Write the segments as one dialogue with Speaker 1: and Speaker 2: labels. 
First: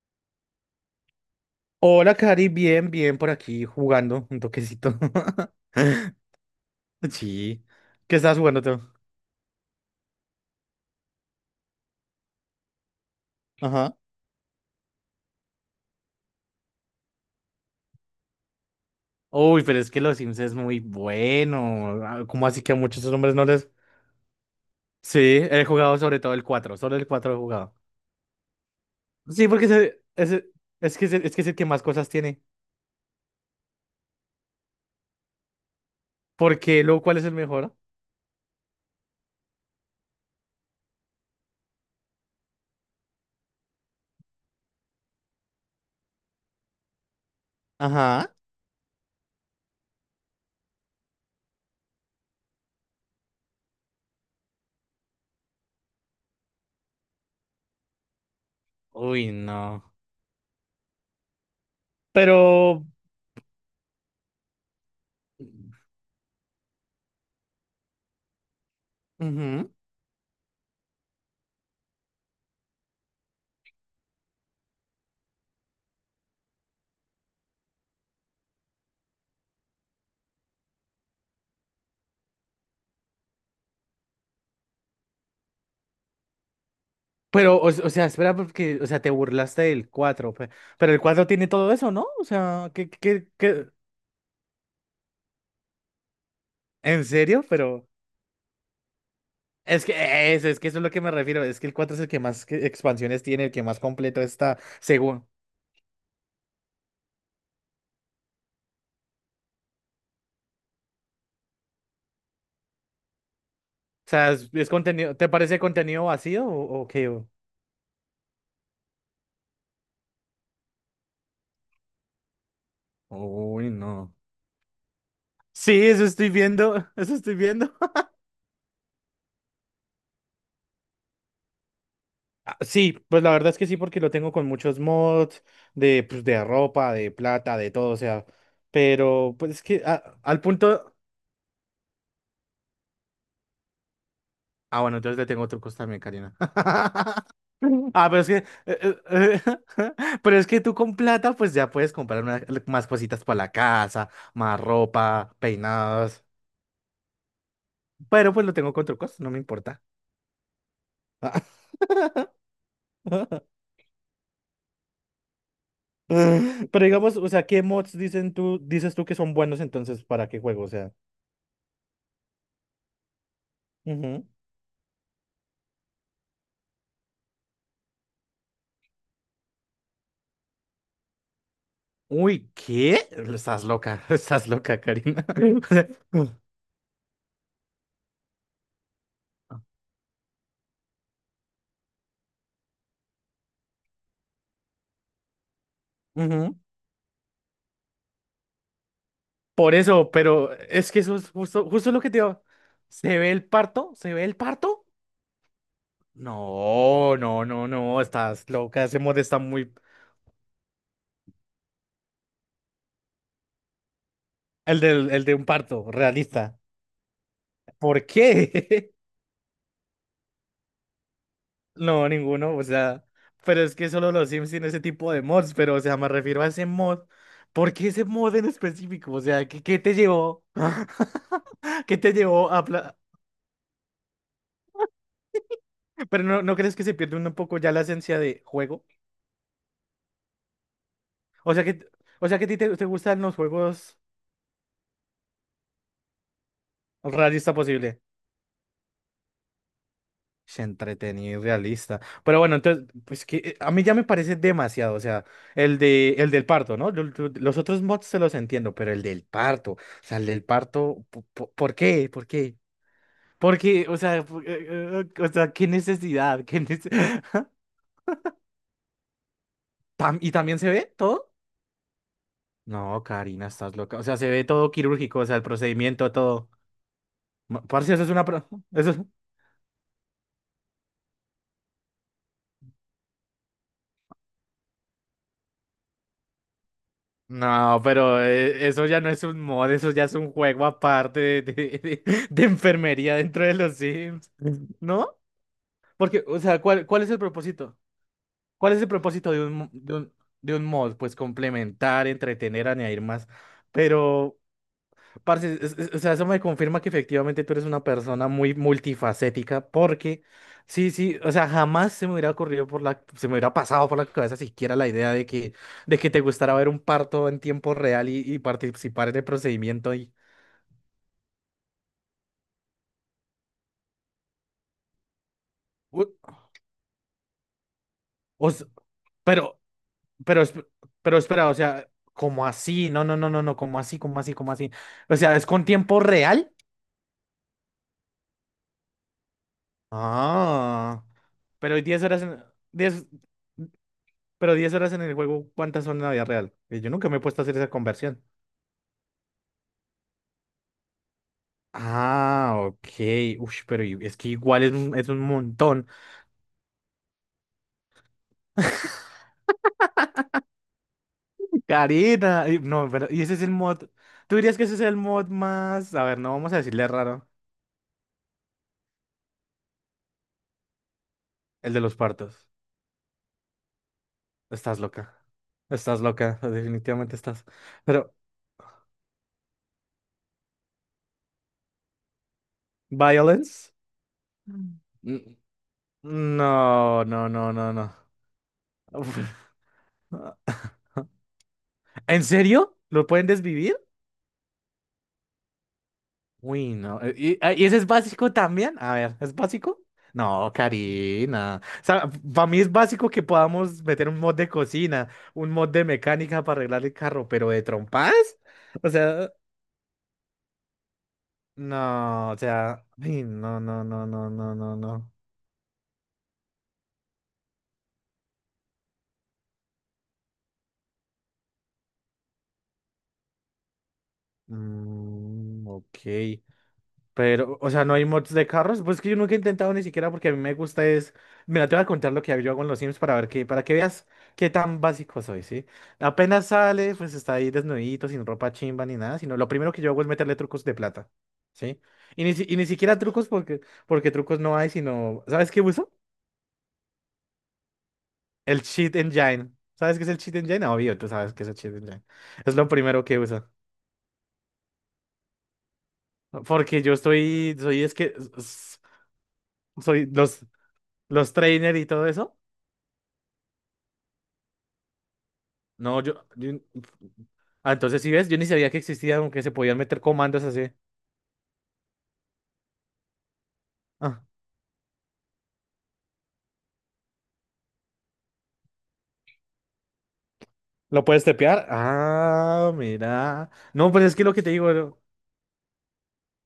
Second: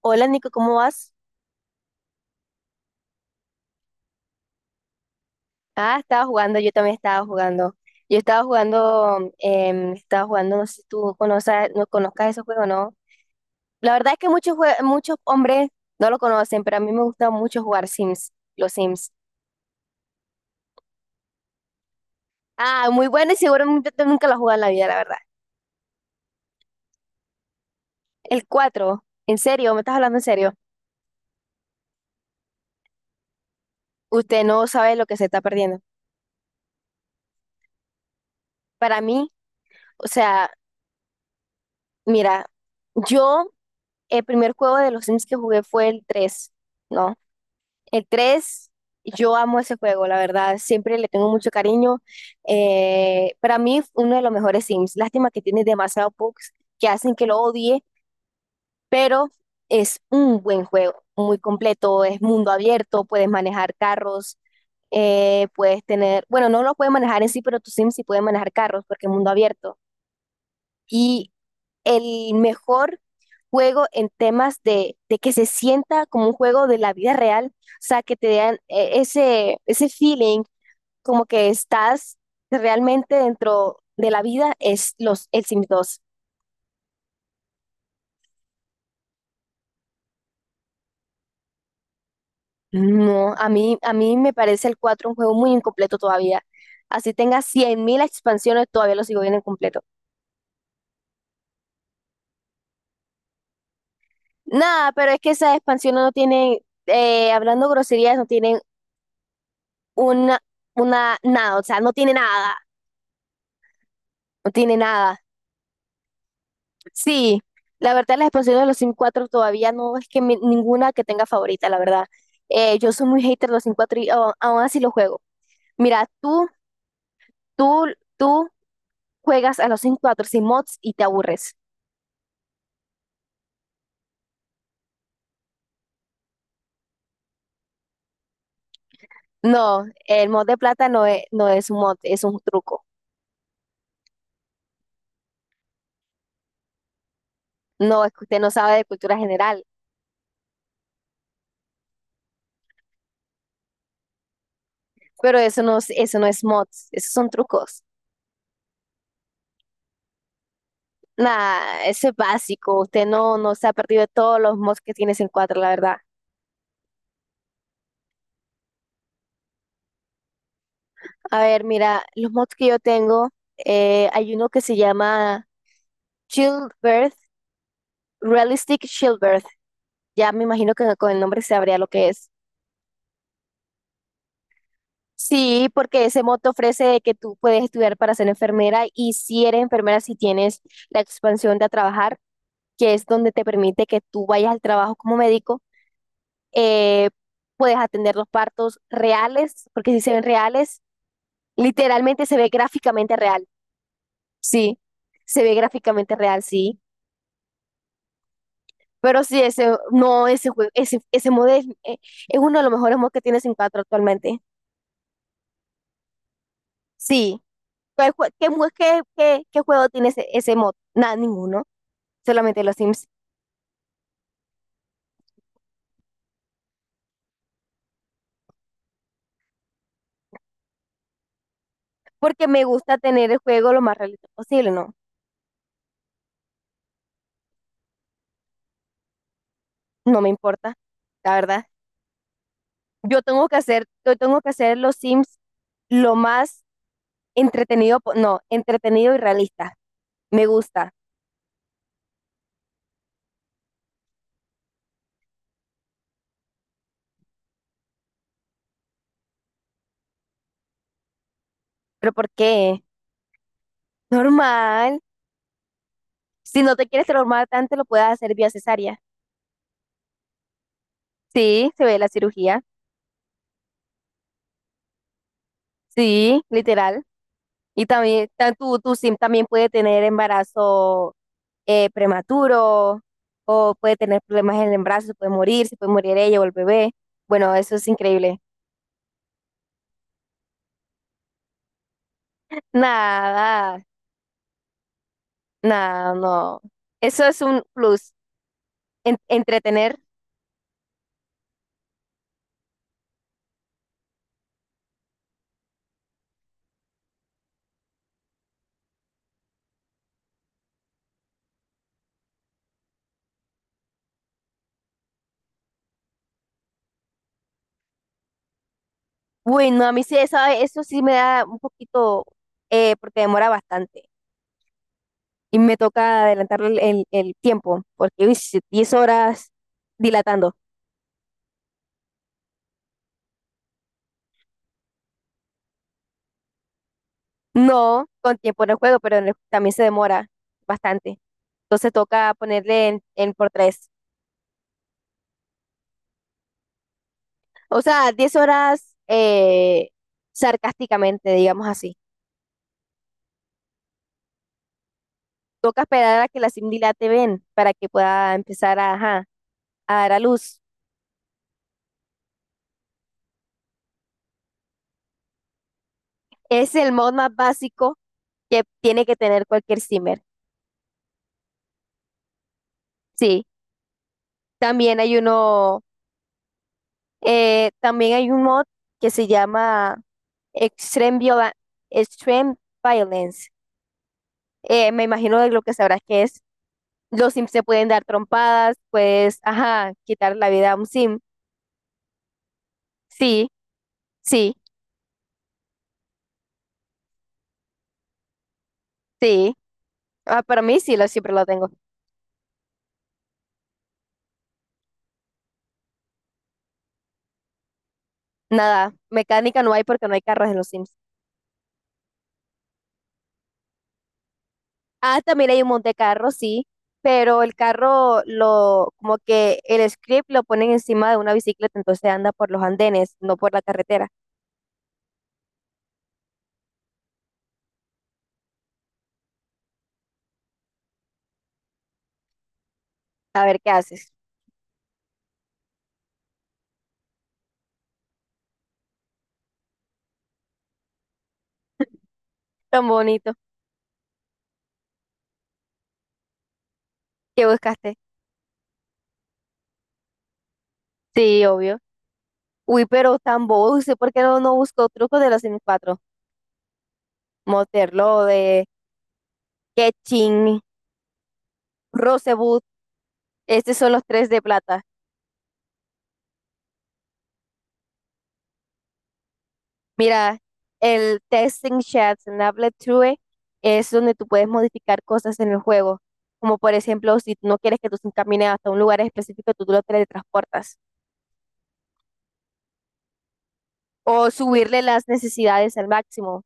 Speaker 1: Hola Nico, ¿cómo vas?
Speaker 2: Hola, Cari, bien, bien por aquí jugando un toquecito.
Speaker 1: Ah, estaba jugando, yo también estaba
Speaker 2: Sí.
Speaker 1: jugando.
Speaker 2: ¿Qué
Speaker 1: Yo
Speaker 2: estás
Speaker 1: estaba
Speaker 2: jugando tú?
Speaker 1: jugando, estaba jugando, no sé si tú conoces, no conozcas ese juego, ¿no?
Speaker 2: Ajá.
Speaker 1: La verdad es que muchos, muchos hombres no lo conocen, pero a mí me gusta mucho jugar Sims, los Sims.
Speaker 2: Uy, pero es que los Sims es muy bueno. Ah, ¿cómo así que a
Speaker 1: Ah,
Speaker 2: muchos
Speaker 1: muy bueno
Speaker 2: hombres
Speaker 1: y
Speaker 2: no
Speaker 1: seguro
Speaker 2: les...?
Speaker 1: nunca lo he jugado en la vida, la verdad.
Speaker 2: Sí, he jugado sobre todo el 4, solo el 4 he jugado.
Speaker 1: El 4, ¿en
Speaker 2: Sí, porque
Speaker 1: serio? ¿Me estás hablando en serio?
Speaker 2: es que es el que más cosas tiene.
Speaker 1: Usted no sabe lo que se está perdiendo.
Speaker 2: Porque luego, ¿cuál es el mejor?
Speaker 1: Para mí, o sea, mira, yo, el primer juego de los Sims que jugué fue el tres, ¿no? El
Speaker 2: Ajá.
Speaker 1: 3 yo amo ese juego, la verdad, siempre le tengo mucho cariño. Para mí, uno de los mejores Sims. Lástima que tiene demasiados bugs que hacen que lo odie, pero
Speaker 2: Uy, no.
Speaker 1: es un buen juego, muy completo, es mundo
Speaker 2: Pero...
Speaker 1: abierto, puedes manejar carros, puedes tener, bueno, no lo puedes manejar en sí, pero tu Sim sí puede manejar carros porque es mundo
Speaker 2: Ujú.
Speaker 1: abierto. Y el mejor juego en temas de que se sienta como un juego de la vida real, o sea, que te den ese, ese feeling como que estás realmente dentro de la vida, es los, el Sims dos.
Speaker 2: Pero, o sea, espera, porque, o sea, te burlaste del 4 pero el 4 tiene todo eso, ¿no? O sea, ¿qué, qué,
Speaker 1: No,
Speaker 2: qué?
Speaker 1: a mí me parece el 4 un juego muy incompleto todavía.
Speaker 2: ¿En
Speaker 1: Así tenga
Speaker 2: serio?
Speaker 1: cien
Speaker 2: Pero
Speaker 1: mil expansiones, todavía lo sigo viendo incompleto.
Speaker 2: es que eso es lo que me refiero, es que el 4 es el que más expansiones tiene, el que más completo está,
Speaker 1: Nada, pero es
Speaker 2: según.
Speaker 1: que esas expansiones no tienen, hablando groserías, no tienen una, una, nada, o sea, no tiene nada,
Speaker 2: O sea,
Speaker 1: no
Speaker 2: es
Speaker 1: tiene
Speaker 2: contenido,
Speaker 1: nada.
Speaker 2: ¿te parece contenido vacío o qué?
Speaker 1: Sí, la verdad las expansiones de los Sims 4 todavía no es que ninguna que tenga favorita, la verdad. Yo soy muy hater de los
Speaker 2: Uy,
Speaker 1: Sims 4 y
Speaker 2: no.
Speaker 1: aún así los juego.
Speaker 2: Sí, eso
Speaker 1: Mira,
Speaker 2: estoy viendo, eso estoy viendo.
Speaker 1: tú, tú juegas a los Sims 4 sin mods y te aburres.
Speaker 2: Ah, sí, pues la verdad es que sí, porque lo tengo con muchos mods de, pues, de ropa, de plata, de todo, o sea, pero pues es que
Speaker 1: No, el
Speaker 2: al
Speaker 1: mod de plata
Speaker 2: punto...
Speaker 1: no es un mod, es un truco.
Speaker 2: Ah, bueno, entonces le tengo trucos también, Karina.
Speaker 1: No,
Speaker 2: Ah,
Speaker 1: es
Speaker 2: pero
Speaker 1: que
Speaker 2: es que,
Speaker 1: usted no sabe de
Speaker 2: eh,
Speaker 1: cultura
Speaker 2: eh,
Speaker 1: general,
Speaker 2: pero es que tú con plata, pues ya puedes comprar más cositas para la casa, más ropa,
Speaker 1: pero eso no, eso
Speaker 2: peinados.
Speaker 1: no es mods, esos son trucos.
Speaker 2: Pero pues lo tengo con trucos, no me importa. Ah.
Speaker 1: Nada, eso es básico. Usted no, no se ha perdido de todos los mods que tiene Sims 4, la verdad.
Speaker 2: Pero digamos, o sea, ¿qué mods dices tú que son buenos entonces para qué juego? O sea,
Speaker 1: A ver, mira, los mods que yo tengo,
Speaker 2: ujú.
Speaker 1: hay uno que se llama Childbirth, Realistic Childbirth. Ya me imagino que con el nombre se sabría lo que es.
Speaker 2: Uy, ¿qué? Estás loca, estás loca, Karina. O
Speaker 1: Sí,
Speaker 2: sea,
Speaker 1: porque ese mod te ofrece que tú puedes estudiar para ser enfermera y si eres enfermera, si tienes la expansión de a trabajar, que es donde te permite que tú vayas al trabajo como médico,
Speaker 2: ujú.
Speaker 1: eh, puedes atender los partos reales,
Speaker 2: Por
Speaker 1: porque si
Speaker 2: eso,
Speaker 1: se ven
Speaker 2: pero
Speaker 1: reales,
Speaker 2: es que eso es justo, justo lo que te
Speaker 1: literalmente se
Speaker 2: digo.
Speaker 1: ve gráficamente
Speaker 2: ¿Se ve el
Speaker 1: real.
Speaker 2: parto? ¿Se ve el
Speaker 1: Sí,
Speaker 2: parto?
Speaker 1: se ve gráficamente real, sí.
Speaker 2: No, no, no, no, estás loca, ese mod
Speaker 1: Pero
Speaker 2: está
Speaker 1: sí, ese,
Speaker 2: muy...
Speaker 1: no, ese juego, ese mod es uno de los mejores mods que tiene Sin cuatro actualmente.
Speaker 2: El de, el de un parto, realista.
Speaker 1: Sí.
Speaker 2: ¿Por
Speaker 1: ¿Qué,
Speaker 2: qué?
Speaker 1: qué, qué, qué juego tiene ese, ese mod? Nada, ninguno.
Speaker 2: No, ninguno, o
Speaker 1: Solamente los
Speaker 2: sea,
Speaker 1: Sims.
Speaker 2: pero es que solo los Sims tienen ese tipo de mods, pero, o sea, me refiero a ese mod. ¿Por qué ese mod en específico? O sea, ¿qué te llevó? ¿Qué te
Speaker 1: Porque
Speaker 2: llevó
Speaker 1: me
Speaker 2: a...
Speaker 1: gusta tener el juego lo más realista posible, ¿no?
Speaker 2: Pero no, ¿no crees que se pierde un poco ya la esencia de juego?
Speaker 1: No me importa, la
Speaker 2: O sea
Speaker 1: verdad.
Speaker 2: que, o sea que a ti te gustan los juegos
Speaker 1: Yo tengo que hacer los Sims lo más
Speaker 2: realista
Speaker 1: entretenido,
Speaker 2: posible.
Speaker 1: po- no, entretenido y realista. Me
Speaker 2: Es
Speaker 1: gusta.
Speaker 2: entretenido y realista. Pero bueno, entonces, pues que a mí ya me parece demasiado. O sea, el del parto, ¿no? Los otros mods se los entiendo, pero el del parto. O sea, el del parto, ¿por qué?
Speaker 1: ¿Pero
Speaker 2: ¿Por
Speaker 1: por
Speaker 2: qué?
Speaker 1: qué?
Speaker 2: Porque, o sea,
Speaker 1: Normal.
Speaker 2: o sea, qué necesidad, qué
Speaker 1: Si no te quieres transformar tanto, lo puedes hacer vía cesárea.
Speaker 2: ¿Y también se ve todo?
Speaker 1: Sí, se ve la cirugía.
Speaker 2: No, Karina, estás loca. O sea, se ve todo quirúrgico, o sea, el procedimiento,
Speaker 1: Sí,
Speaker 2: todo.
Speaker 1: literal. Y
Speaker 2: Parce, eso es una...
Speaker 1: también tu, tu
Speaker 2: Eso,
Speaker 1: sim también puede tener embarazo prematuro o puede tener problemas en el embarazo, se puede morir ella o el bebé. Bueno, eso
Speaker 2: no,
Speaker 1: es
Speaker 2: pero
Speaker 1: increíble.
Speaker 2: eso ya no es un mod, eso ya es un juego aparte de de enfermería dentro de los
Speaker 1: Nada,
Speaker 2: Sims, ¿no?
Speaker 1: nada,
Speaker 2: Porque, o
Speaker 1: no.
Speaker 2: sea, ¿cuál es el
Speaker 1: Eso es un
Speaker 2: propósito?
Speaker 1: plus.
Speaker 2: ¿Cuál es el propósito de un, mo-
Speaker 1: Entretener.
Speaker 2: de un mod? Pues complementar, entretener, añadir más. Pero Parce, o sea, eso me confirma que efectivamente tú eres una persona muy multifacética, porque sí, sí, o sea, jamás se me hubiera ocurrido se me hubiera pasado por la cabeza siquiera la idea de que te gustara ver un parto en tiempo real y, participar en el
Speaker 1: Bueno, a
Speaker 2: procedimiento
Speaker 1: mí
Speaker 2: y,
Speaker 1: sí, eso sí me da un poquito, porque demora bastante. Y me toca
Speaker 2: u-
Speaker 1: adelantar el, el tiempo, porque uy,
Speaker 2: o s-
Speaker 1: 10 horas
Speaker 2: pero, pero,
Speaker 1: dilatando.
Speaker 2: esp- pero espera, o sea, ¿cómo así? No, no, no, no, no, ¿cómo así? ¿Cómo así? ¿Cómo así? O sea, ¿es con tiempo real?
Speaker 1: No, con tiempo en el juego, pero también se demora
Speaker 2: Ah,
Speaker 1: bastante.
Speaker 2: pero
Speaker 1: Entonces
Speaker 2: 10 horas,
Speaker 1: toca ponerle
Speaker 2: 10.
Speaker 1: en por tres.
Speaker 2: Pero 10 horas en el juego, ¿cuántas son en la vida real? Yo nunca me he puesto a hacer esa
Speaker 1: O sea,
Speaker 2: conversión.
Speaker 1: 10 horas sarcásticamente, digamos así.
Speaker 2: Ah, ok. Uy, pero es que igual es un
Speaker 1: Toca
Speaker 2: montón.
Speaker 1: esperar a que la sim dilate bien para que pueda empezar a, ajá, a dar a luz.
Speaker 2: Karina. No, pero, y ese es el mod. ¿Tú dirías que ese es el mod más... A ver, no vamos a
Speaker 1: Es
Speaker 2: decirle
Speaker 1: el mod
Speaker 2: raro.
Speaker 1: más básico que tiene que tener cualquier simmer.
Speaker 2: El de los partos.
Speaker 1: Sí,
Speaker 2: Estás
Speaker 1: también
Speaker 2: loca.
Speaker 1: hay uno,
Speaker 2: Estás loca. Definitivamente estás.
Speaker 1: también
Speaker 2: Pero,
Speaker 1: hay un mod que se llama Extreme Viola- Extreme Violence.
Speaker 2: ¿violence? Mm.
Speaker 1: Me
Speaker 2: N-
Speaker 1: imagino de lo que sabrás que es.
Speaker 2: No, no,
Speaker 1: Los sims
Speaker 2: no,
Speaker 1: se
Speaker 2: no,
Speaker 1: pueden
Speaker 2: no.
Speaker 1: dar trompadas,
Speaker 2: Uf.
Speaker 1: pues, ajá, quitar la vida a un sim.
Speaker 2: ¿En serio? ¿Lo pueden
Speaker 1: Sí,
Speaker 2: desvivir?
Speaker 1: sí,
Speaker 2: Uy, no. ¿Y, ¿y ese es básico también? A ver, ¿es
Speaker 1: sí.
Speaker 2: básico?
Speaker 1: Ah,
Speaker 2: No,
Speaker 1: para mí sí, lo, siempre lo
Speaker 2: Karina.
Speaker 1: tengo.
Speaker 2: O sea, para mí es básico que podamos meter un mod de cocina, un mod de mecánica para arreglar el carro, pero de trompas. O
Speaker 1: Nada,
Speaker 2: sea,
Speaker 1: mecánica no hay porque no hay carros en los sims.
Speaker 2: no, o sea, ay, no, no, no, no, no, no, no.
Speaker 1: Ah, también hay un monte carro, sí, pero el carro lo, como que el script lo ponen encima de una bicicleta, entonces anda por los andenes, no por la carretera.
Speaker 2: Mm, ok. Pero, o sea, no hay mods de carros. Pues que yo nunca he intentado ni siquiera porque a mí me gusta es. Mira, te voy a contar lo que yo hago en los Sims
Speaker 1: A ver
Speaker 2: para
Speaker 1: qué
Speaker 2: que veas
Speaker 1: haces.
Speaker 2: qué tan básico soy, ¿sí? Apenas sale, pues está ahí desnudito, sin ropa chimba ni nada, sino lo primero que yo hago es meterle trucos de plata, ¿sí? Y ni
Speaker 1: Tan
Speaker 2: siquiera trucos
Speaker 1: bonito.
Speaker 2: porque, trucos no hay, sino. ¿Sabes qué uso?
Speaker 1: ¿Qué buscaste?
Speaker 2: El Cheat Engine. ¿Sabes qué es el Cheat Engine? Ah, obvio, tú sabes qué
Speaker 1: Sí,
Speaker 2: es el Cheat
Speaker 1: obvio.
Speaker 2: Engine. Es lo
Speaker 1: Uy,
Speaker 2: primero
Speaker 1: pero
Speaker 2: que
Speaker 1: tan
Speaker 2: uso.
Speaker 1: bobo, no sé por qué no, no buscó trucos de los sims cuatro.
Speaker 2: Porque yo estoy, soy, es que,
Speaker 1: Motherlode,
Speaker 2: soy los,
Speaker 1: Ketching,
Speaker 2: los trainer y todo eso.
Speaker 1: Rosewood. Estos son los tres de plata.
Speaker 2: No, ah, entonces si ves, yo ni sabía que existía, aunque se podían meter
Speaker 1: Mira,
Speaker 2: comandos así.
Speaker 1: el Testing Chats en Applet True es donde
Speaker 2: Ah,
Speaker 1: tú puedes modificar cosas en el juego. Como por ejemplo, si no quieres que tú se encamine hasta un lugar específico, tú lo teletransportas.
Speaker 2: ¿lo puedes tepear? Ah, mira. No, pues es que
Speaker 1: O
Speaker 2: lo que te digo.
Speaker 1: subirle las necesidades al máximo.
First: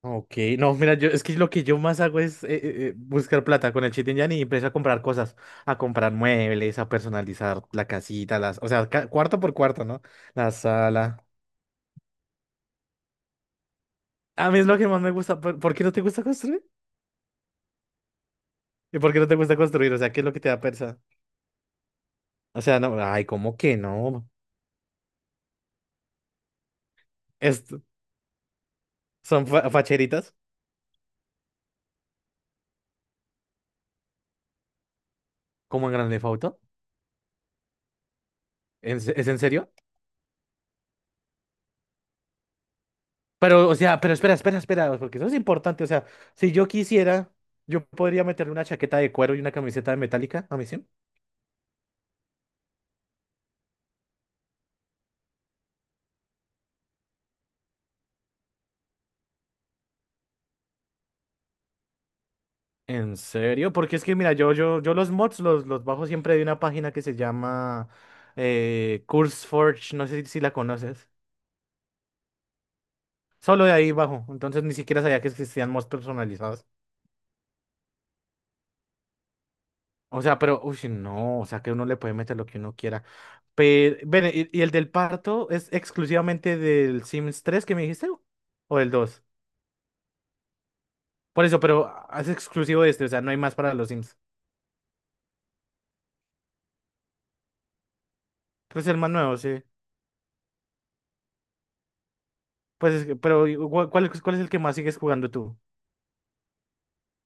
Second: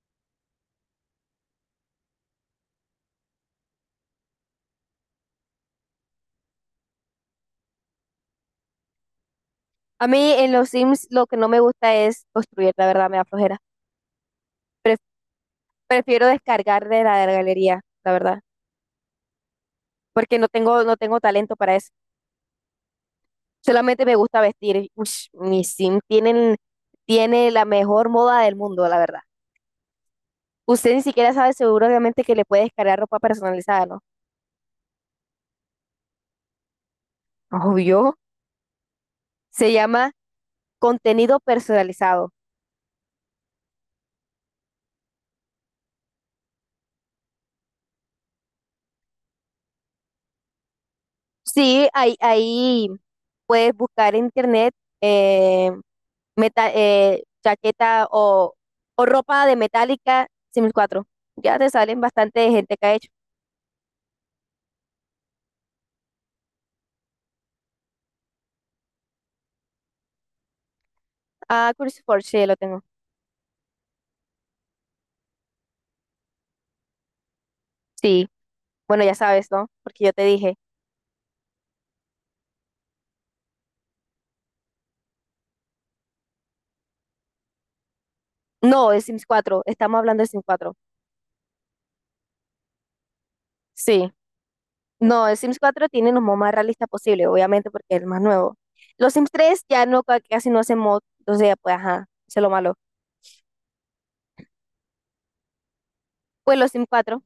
Speaker 2: Ok, no, mira, yo, es que lo que yo más hago es buscar plata con el Cheat Engine y empiezo a comprar cosas, a comprar muebles, a personalizar la casita, o sea, cuarto por cuarto, ¿no?
Speaker 1: A mí en
Speaker 2: La
Speaker 1: los Sims
Speaker 2: sala.
Speaker 1: lo que no me gusta es construir, la verdad, me da flojera.
Speaker 2: A mí es lo que
Speaker 1: Pref-
Speaker 2: más me gusta. ¿Por qué no te gusta
Speaker 1: prefiero
Speaker 2: construir?
Speaker 1: descargar de la galería, la verdad,
Speaker 2: ¿Y por qué no te gusta construir? O sea, ¿qué es lo
Speaker 1: porque
Speaker 2: que
Speaker 1: no
Speaker 2: te da
Speaker 1: tengo, no
Speaker 2: pereza?
Speaker 1: tengo talento para eso.
Speaker 2: O sea, no, ay, ¿cómo que
Speaker 1: Solamente me
Speaker 2: no?
Speaker 1: gusta vestir. Ush, mi sim tienen, tiene la
Speaker 2: Esto,
Speaker 1: mejor moda del mundo, la verdad.
Speaker 2: ¿son facheritas?
Speaker 1: Usted ni siquiera sabe seguramente que le puede descargar ropa personalizada, ¿no?
Speaker 2: Como en Grand Theft Auto.
Speaker 1: Obvio.
Speaker 2: ¿Es en serio?
Speaker 1: Se llama contenido personalizado.
Speaker 2: Pero, o sea, pero espera, espera, espera, porque eso es importante. O sea, si yo quisiera, yo podría meterle una chaqueta de cuero y una camiseta de metálica a mi sim.
Speaker 1: Sí, ahí, ahí puedes buscar en internet eh, chaqueta o ropa de Metallica Sims cuatro. Ya te salen bastante gente que ha hecho.
Speaker 2: ¿En serio? Porque es que, mira, yo los mods los bajo siempre de una página que se llama CurseForge, no sé si la conoces.
Speaker 1: Ah, Cruciforge, sí, lo tengo.
Speaker 2: Solo de ahí bajo. Entonces ni siquiera sabía que existían mods personalizados.
Speaker 1: Sí, bueno, ya sabes, ¿no? Porque yo te
Speaker 2: O sea,
Speaker 1: dije.
Speaker 2: pero, uy, sí, no, o sea que uno le puede meter lo que uno quiera. Pero, ven, ¿y el del parto es exclusivamente del Sims 3 que me dijiste? ¿O del
Speaker 1: No, es
Speaker 2: dos?
Speaker 1: Sims 4, estamos hablando de Sims 4.
Speaker 2: Por eso, pero es exclusivo de este, o sea, no hay más para los
Speaker 1: Sí,
Speaker 2: Sims.
Speaker 1: no, el Sims 4 tiene los mods más realistas posible, obviamente, porque es el más nuevo.
Speaker 2: Pues el más
Speaker 1: Los Sims
Speaker 2: nuevo, sí.
Speaker 1: 3 ya no, casi no hacen mod, entonces, pues, ajá, eso es lo malo.
Speaker 2: Pues, pero, ¿y ¿cuál, cuál es el que más sigues jugando tú?
Speaker 1: Pues los Sims 4,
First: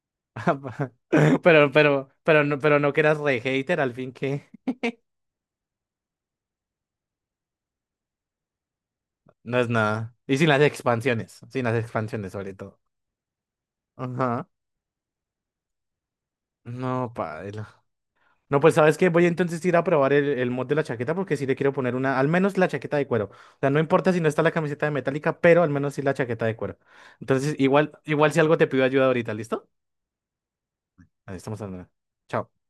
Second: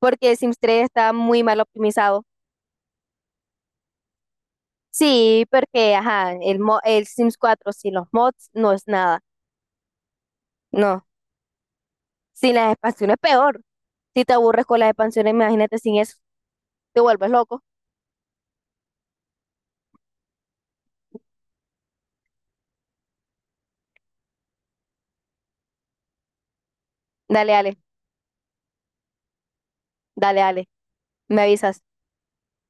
Speaker 1: porque el Sims 3 está muy mal
Speaker 2: Pero,
Speaker 1: optimizado.
Speaker 2: pero no que eras re hater, al fin que
Speaker 1: Sí, porque, ajá, el, el Sims 4 sin los mods no es nada.
Speaker 2: no es nada. Y sin las
Speaker 1: No,
Speaker 2: expansiones, sin las expansiones
Speaker 1: sin
Speaker 2: sobre
Speaker 1: las
Speaker 2: todo.
Speaker 1: expansiones peor. Si te
Speaker 2: Ajá.
Speaker 1: aburres con las expansiones, imagínate sin eso, te
Speaker 2: No,
Speaker 1: vuelves
Speaker 2: padre.
Speaker 1: loco.
Speaker 2: No, pues sabes que voy entonces a ir a probar el mod de la chaqueta porque sí le quiero poner una, al menos la chaqueta de cuero. O sea, no importa si no está la camiseta de metálica, pero al menos sí la chaqueta de cuero.
Speaker 1: Dale,
Speaker 2: Entonces,
Speaker 1: dale,
Speaker 2: igual, igual si algo te pido ayuda ahorita, ¿listo?
Speaker 1: dale,
Speaker 2: Ahí
Speaker 1: me
Speaker 2: estamos
Speaker 1: avisas.
Speaker 2: hablando. Chao.